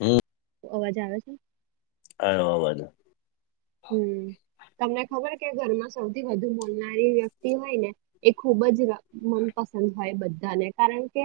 હમ્મ. અવાજ આવે છે? આયો અવાજ. હમ્મ, તમને ખબર કે ઘરમાં સૌથી વધુ બોલનારી વ્યક્તિ હોય ને, એ ખૂબ જ મનપસંદ હોય બધાને, કારણ કે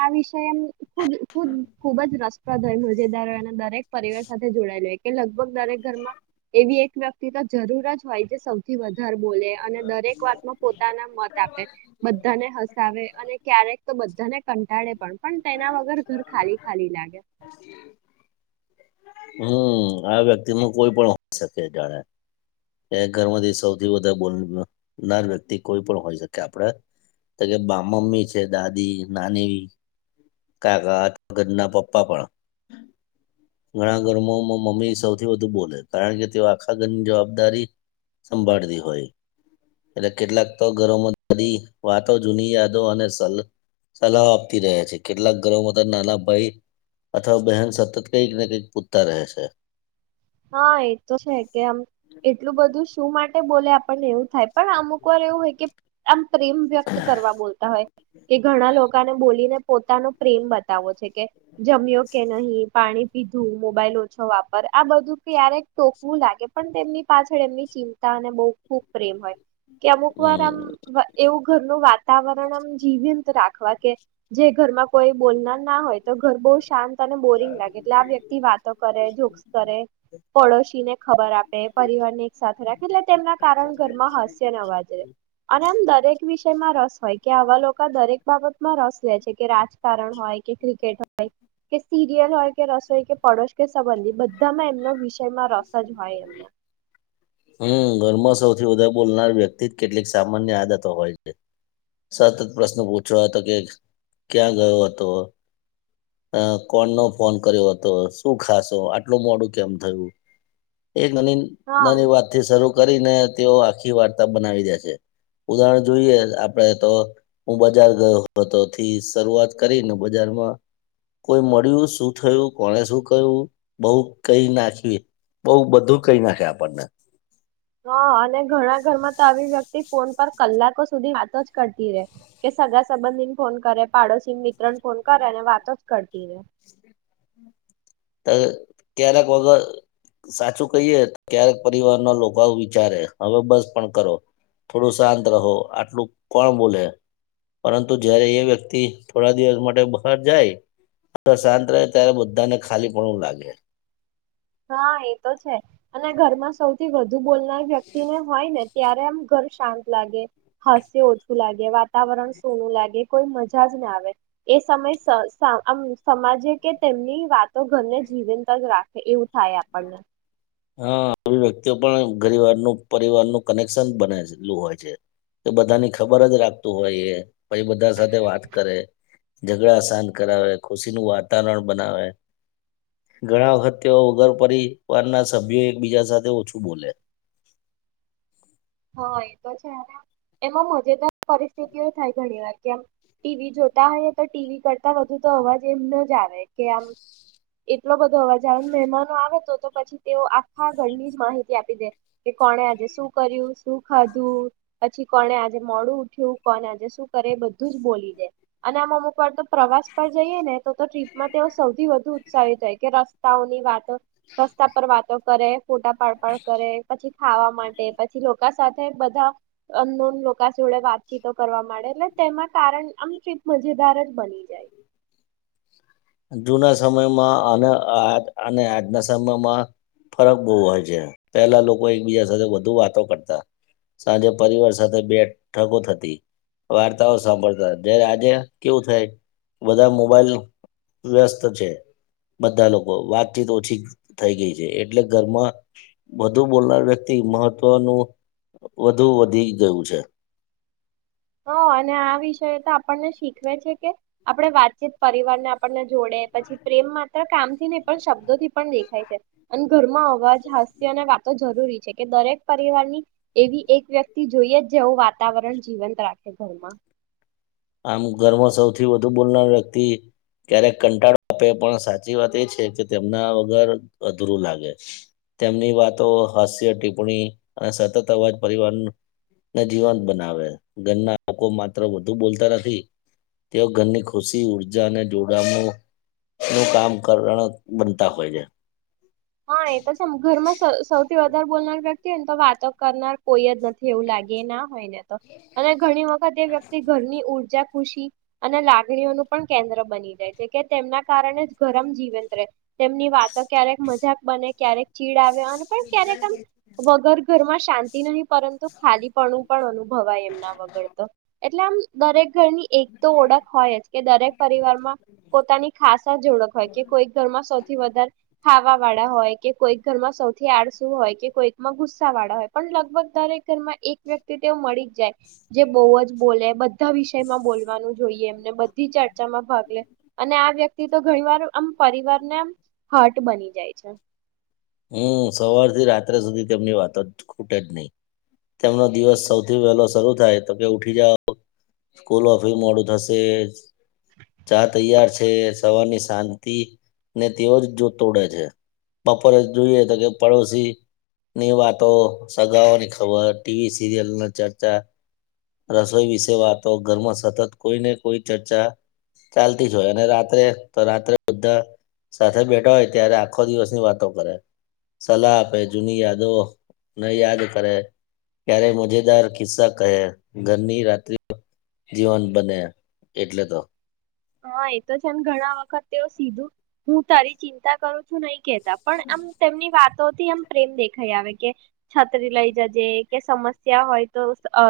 આ વિષય [unintelligible] જે દારે એના દરેક પરિવાર સાથે જોડાયેલું કે લગભગ દરેક ઘરમાં. એવી એક વ્યક્તિ તો જરૂર જ હોય જે સૌથી વધુ ઘર બોલે અને દરેક વાતમાં પોતાના મત આપે, બધાને હસાવે અને ક્યારેક તો બધાને કંટાળે, પણ પણ તેના વગર ઘર ખાલી ખાલી લાગે. હમ આ વ્યક્તિ ન કોઈ પણ હોય શકે જાણે એ ઘરમાંથી સૌથી વધુ બોલનારી વ્યક્તિ કોઈ પણ હોય શકે આપડે તો કે મમ્મી છે દાદી, નાની. કાકા, ઘરના પપ્પા પણ, ઘણા ઘરમાં મમ્મી સૌથી વધુ બોલે કારણ કે તેઓ આખા ઘરની જવાબદારી, સંભાળતી હોય. એટલે કેટલાક તો ઘરોમાં બ વાતો જૂની યાદો અને સ સલાહ આપતી રહેયા છે. કેટલાક ઘરોમાં તો નાના ભાઈ અથવા બહેન સતત કંઈક ને કંઈક પૂછતા રહે છે. હા એ તો છે કે આમ એટલું બધું શું માટે બોલે આપણને એવું થાય પણ અમુક વાર એવું હોય કે આમ પ્રેમ વ્યક્ત કરવા બોલતા હોય. એ ઘણા લોકોને બોલીને પોતાનો પ્રેમ બતાવો છે કે જમ્યો કે નહીં. પાણી પીધું મોબાઈલ ઓછો વાપર આ બધું ક્યારેક ટોકવું લાગે પણ તેમની પાછળ એમની ચિંતા અને બહુ ખૂબ પ્રેમ હોય. કે અમુક વાર આમ હમ એવું ઘરનું વાત વાતાવરણ એમ જીવી તે રાખવા કે જે ઘરમાં. કોઈ બોલનાર ના હોય, તો ઘર બહુ શાંત અને બોરિંગ લાગે. એટલે આ વ્યક્તિ વાતો કરે, જોક્સ કરે. પડોશી ને ખબર આપે પરિવાર ને એક સાથે રાખે. એટલે તેમના કારણ ઘરમાં હાસ્ય નવાજે. અને આમ દરેક વિષયમાં. રસ હોય કે. આવા લોકો દરેક બાબતમાં રસ લે છે, કે રાજ કારણ હોય, કે ક્રિકેટ હોય, કે સી. સીરીયલ હોય કે રસોઈ કે પડોશી કે સંબંધી. બધામાં એમનો વિષય. હમ્મ! ઘરમાં. સૌથી વધારે બોલનાર વ્યક્તિ કેટલીક સામાન્ય આદતો હોય છે. સતત પ્રશ્ન પૂછ્યો હતો કે, ક્યાં ગયો હતો? કોણ નો ફોન કર્યો હતો? શું ખાસ. તો, આટલું મોડું કેમ થયું? એક નની હા નાની વાત થી શરૂ. કરીને તેઓ આખી વાર્તા બનાવી દે છે. ઉદાહરણ જોઈએ આપડે તો, હું બજાર ગયો હતોથી શરૂઆત કરીને, બજારમાં કોઈ મળ્યું શું થયું કોને શું કહ્યું બઉ કઈ નાખી. બઉ બધું કઈ નાખે આપણને. હા, અને ઘણા ઘર માં તો આવી વ્યક્તિ. ફોન પર કલાકો સુધી વાતો જ કરતી રે, કે સગા સંબંધી ફોન કરે. પાડોશી ને રણ ફોન કર. અને વાતો જ કર. તીરે તો ક્યારેક વગર સાચું કહીએ ક્યારેક પરિવારના લોકો આવું વિચારે હવે બસ પણ કરો થોડું શાંત રહો આટલું કોણ બોલે પરંતુ જયારે એ વ્યક્તિ થોડા દિવસ માટે બહાર જાય શાંત રહે ત્યારે બધાને ખાલી પનું લાગે. હા એ તો છે અને ઘરમાં સૌથી વધુ બ બોલનાર વ્યક્તિને હોય ને ત્યારે આમ ઘર શાંત લાગે હાસ્ય ઓછું લાગે વાતાવરણ શુનું લાગે કોઈ મજા જ ના આવે એ સમયેમ સમાજે કે તેમની વાતો ઘરને જીવંત જ રાખે એવું થાય આપણને. હા આવી વ્યક્તિઓ પણ ઘરે પરિવારનું કનેક્શન બનેલું હોય છે એ બધાની ખબર જ રાખતું હોય એ પૂછે બધા સાથે વાત કરે ઝઘડા શાત કરાવે ખુશીનું વાતાવરણ બનાવે ઘણા વખત તેઓ વગર પરિવારના સભ્યો એકબીજા સાથે ઓછું બોલે. હા એ તો છે એમાં મજેદાર પરિસ્થિતિ થાય ઘણી વાર કે આમ ટીવી જોતા હોયએ તો ટીવી કરતા વધુ તો અવાજ એમ ન જ આવે કે આમ એટલો બધો અવાજ આવે મહેમાનો આવે તો તો પછી તેઓ આખા ઘરની જ માહિતી આપી દે કે કોણે આજે શું કર્યું શું ખાધું પછી કોને આજે મોડું ઉઠ્યું કોને આજે શું કરે બધું જ બોલી દે અને આમ અમુક વાર તો પ્રવાસ પર જઈએ ને તો તો ટ્રીપમાં તેઓ સૌથી વધુ ઉત્સાહિત થાય કે રસ્તાઓ ની વાતો રસ્તા પર વાતો કરે ફોટા પડ પાડ કરે પછી ખાવા માટે પછી સાથે બધા અ જોડે વાતચીતો કરવા માંડે એટલે તેમાં કારણ આમ ચીપ મજેદાર જ બની જાય. જુના સમયમાં અને આ અને આજના સમયમાં ફરક બહુ હોય છે. પહેલા લોકો એકબીજા સાથે વધુ વાતો કરતા સાંજે પરિવાર સાથે બેઠકો થતી વાર્તાઓ સાંભળતા જય્યારે આજે કેવું થાય બધા મોબાઈલ વ્યસ્ત છે. બધા લોકો વાતચીત ઓછી થઈ ગઈ છે એટલે ઘરમાં વધુ બોલનાર વ્યક્તિ મહત્વનું વધુ વધી ગયું છે. હ અને આ વિષય તો આપણને શીખવે છે કે આપણે વાતચીત પરિવારને આપણને જોડે પછી પ્રેમ માત્ર કામથી નહી પણ શબ્દો થી પણ દેખાય છે અને ઘરમાં અવાજ હાસ્ય અને વાતો જરૂરી છે કે દરેક પરિવારની એવી એક વ્યક્તિ જોઈએ જ જેવું વાતાવરણ જીવંત રાખે ઘરમાં. આમ ઘર સૌથી વધુ બોલનાર વ્યક્તિ ક્યારેક કંટાળો આપે પણ સાચી વાત એ છે કે તેમના વગર અધૂરું લાગે તેમની વાતો હાસ્ય ટિપ્પણી અને સતત અવાજ પરિવારને જીવંત બનાવે ઘરના લોકો માત્ર વધુ બોલ [unintelligible] તેઓ ઘરની ખુશી ઉર્જા અને જોડાયે નું કામ કરણ બનતા હોય છે. હા એ તો છે ઘરમાં સૌ વધર બોલનાર વ્યક્તિ હોય ને તો વાતો કરનાર કોઈ જ નથી એવું લાગે ના હોય ને તો અને ઘણી વખત એ વ્યક્તિ ઘરની ઊર્જા ખુશી અને લાગણીઓનું પણ કેન્દ્ર બની જે છે કે તેમના કારણે જ ઘરે જીવંત રહે તેમની વાતો ક્યારેક મજાક બને ક્યારેક ચીડ આવે [unintelligible] ક્યારેક વગર ઘરમાં શાંત [unintelligible] પરંતુ ખાલીપણું પણ અનુભવાય એમના વગર તો એટલે આમ દરેક ઘરની એક તો ઓળખ હોય જ કે દરેક પરિવારમાં પોતાની ખાસા જ ઓળખ હોય કે કોઈક ઘરમાં સૌથી વધારે ખાવા વાળા હોય કે કોઈક ઘરમાં સૌથી આડસું હોય કે કોઈકમાં ગુસ્સા વાળા હોય પણ લગભગ દરેક ઘરમાં એક વ્યક્તિ તેવ મળી જ જાય જે બહુ જ બોલે બધા વિષયમાં બોલવાનું જોઈએ એમને બધી ચર્ચામાં ભાગ લે અને આ વ્યક્તિ તો ઘણી વાર આમ પરિવાર ને આમ હટ બની જાય છે છે હમ સવાર થી રાત્રે સુધી તેમની વાતો જ ખૂટે જ નહીિ તેમનો દિવસ સૌથી વહેલો શરૂ થાય તો કે ઉઠી જાાવ સ્કૂલ ઓ ફી મોડું થશે ચા તૈયાર છે તે સવારની શાંતિ ને તેઓ જ જોતોડે છે ઉપ જોઈએ તો કે પડોશી ની વાતો સગાઓની ખબર ટીવી સિરિયલની ચર્ચા રસોઈ વિશે વાતો ઘરમાં સતત કોઈ ને કોઈ ચર્ચા ચાલતી જ હોય અને રાત્રે તો રાત્રે બધા સાથે બેઠા હોય ત્યારે આખો દિવસની વાતો પરે સલાહ આપે જૂની યાદો ને યાદ કરે ક્યારે મજેદાર ખિસ્સા કહે ઘરની રાત્રિ જીવન બને એટલે તો હા એ તો છે ઘણા વખત તે સીધું હું તારી ચિંતા કરું છું નહી કેતા પણ આમ તેમની વાત તોથી આમ પ્રેમ દેખાય આવે કે છત્રી લઈ જજે કે સમસ્યા હોય તો અ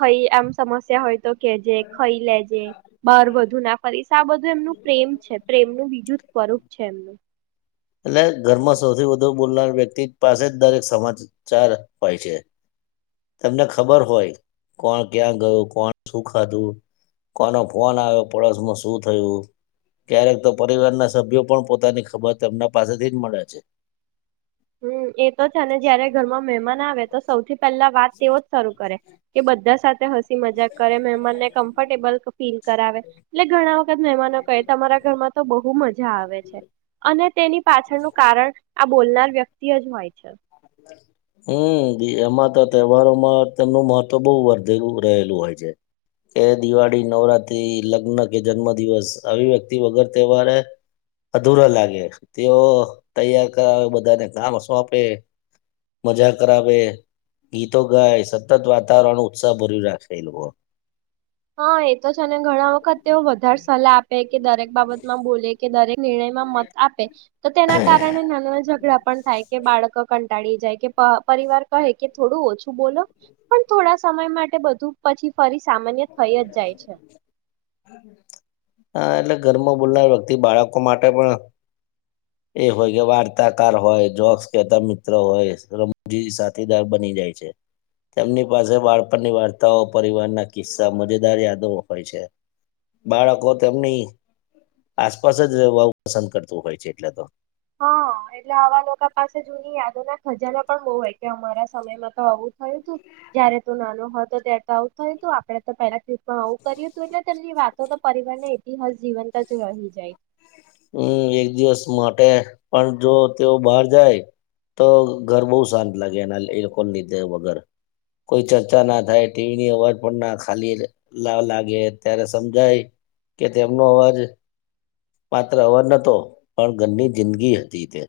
ખઈ આમ સમસ્યા હોય તો કેજે ખાઈ લેજે બાર વધુ ના ફરી આ બધું એમનું પ્રેમ છે પ્રેમનું બીજું સ્વરૂપ છે એમનું એટલે ઘરમાં સૌથી વધુ બોલનાર વ્યક્તિ પાસે જ દરેક સમાચાર હોય છે તમને ખબર હોય કોણ ક્યાં ગયું કોણ શું ખાધું કોનો ફોન આવ્યો પડોશમાં શું થયું ક્યારેક તો પરિવાર ના સભ્યો પણ પોતાની ખબર તેમના પાસેથી જ મળે છે હમ્મ એતો છે અને જયારે ઘરમાં મહેમાન આવે તો સૌથી પેલા વાત તેઓ જ શરૂ કરે કે બધા સાથે હસી મજાક કરે મહેમાનને કમ્ફર્ટેબલ ફીલ કરાવે એટલે ઘણા વખત મહેમાનો કહે તમારા ઘરમાં તો બહુ મજ આવે છે અને તેની પાછળનું કારણ આ બોલનાર વ્યક્તિ જ હોય છે હમ્મ એમાં તો તહેવારોમાં તેમનું મહત્વ બહુ વધેલું રહેલું હોય છે કે દિવાળી નવરાત્રી લગ્ન કે જન્મ દિવસ આવી વ્યક્તિ વગર તહેવારે અધુરા લાગે તેઓ તૈયાર કરાવે બધાને કામ સોંપે મજા કરાવે, ગીતો ગાય સતત વાતાવરણ ઉત્સાહ ભર્યું રાખેલુ હોય. હા એ તો છે અને ઘણા વખત તે વધારે સલાહ આપે કે દરેક બાબત માં બોલે કે દરેક નિર્ણયમાં મત આપે તો તેના કારણે નાના ઝઘડા પણ થાય કે બાળક કંટાળી જાય કે પ પરિવાર કહે કે થોડું ઓછું બોલો પણ થોડા સમય માટે બધું પછી ફરી સામાન્ય થઈ જ જાય છે. હા એટલે ઘરમાં બોલનાર વ્યક્તિ બાળકો માટે પણ એ હોય કે વાર્તાકાર હોય, જોક્સ કહેતા મિત્ર હોય રમજી સાથીદાર બની જાય છે. તેમની પાસે બાળપણની વાર્તાઓ પરિવારના કિસ્સા મજેદાર યાદો હોય છે. બાળકો તેમની આસપાસ જ રહેવા પસંદ કરતું હોય છે. એટલે તો. હા એટલે આવા લોકો પાસે જૂની યાદો ના ખજાના પણ બહુ હોય કે અમારા સમયમાં તો આવું થયું હતું જયારે તું નાનો હતો ત્યારે તો આવું થયું હતું આપડે તો પેલા હા હું કર્યું તું એટલે તેની વાત તો તો પરિવારના ઇતિહાસ જીવંત જ રહી જાય. હમ્મ એક દિવસ માટે પણ જો તેઓ બહાર જાય તો ઘર બહુ શાંત લાગે એના એ લોકોના લીધે વગર કોઈ ચર્ચા ના થાય ટીવીની અવાજ પણ ના ખાલી લાગે ત્યારે સમજાય કે તેમનો અવાજ પાત્ર અવર નહતો પણ ઘરની જિંદગી હતી તે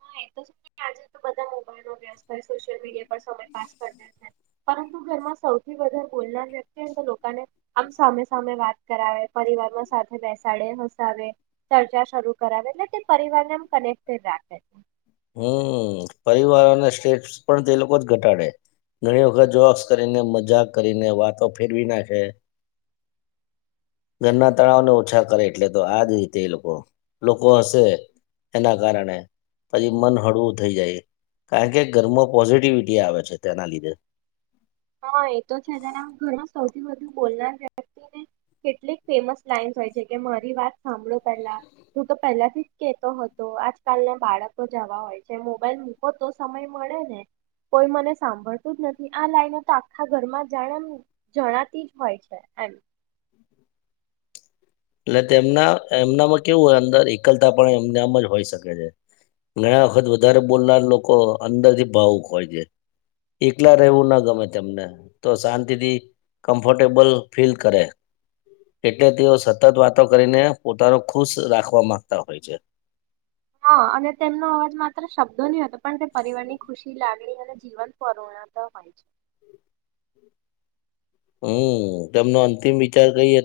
હા, એ તો છે આજે તો બધા મોબાઈલમાં વ્યસ્ત હોય, સોશિયલ મીડિયા પર સમય પાસ કરે છે પરંતુ ઘરમાં સૌથી વધાર બોલનાર વ્યક્તિને તો લોકોને આમ સામે-સામે વાત કરાવે, પરિવારમાં સાથે બેસાડે, હસાવે ચર્ચા શરૂ કરાવે એટલે તે પરિવારને આમ કનેક્ટેડ રાખે. હમ્મ, પરિવાર અને સ્ટેટસ પણ તે લોકો જ ઘટાડે, ઘણી વખત જોક્સ કરીને મજાક કરીને વાતો ફેરવી નાખે. ઘરના તણાવને ઓછા કરે એટલે તો આ જ રીતે એ લોકો-લોકો હસે એના કારણે પછી મન હળવું થઈ જાય કારણ કે ઘરમાં પોઝિટિવિટી આવે છે તેના લીધે હા એ તો છે જેના ઘરમાં સૌથી વધુ બોલનાર વ્યક્તિને કેટલીક ફેમસ લાઈન હોય છે, કે મારી વાત સાંભળો પેલા હું તો પહેલાથી જ કેતો હતો આજકાલના બાળકો જવા હોય છે, મોબાઈલ મૂકો તો સમય મળે ને કોઈ મને સાંભળતું જ નથી આ લાઈનો તો આખા ઘરમાં જાણે આમ જણાતી જ હોય છે, એમ એટલે તેમના એમનામાં કેવું હોય અંદર એકલતા પણ એમનામ જ હોય શકે છે, ઘણા વખત વધારે બોલનાર લોકો અંદર થી ભાવુક હોય છે, એકલા રહેવું ના ગમે તેમને તો શાંતિથી કમ્ફર્ટેબલ ફીલ કરે એટલે તેઓ સતત વાતો કરીને પોતાનો ખુશ રાખવા માંગતા હોય છે. હા અને તેમનો અવાજ માત્ર શબ્દો નહીં હતો પણ તે પરિવાર ની ખુશી લાગણી અને જીવન પર્ણ હોય છે. હમ્મ, તેમનો અંતિમ વિચાર કઈ હતો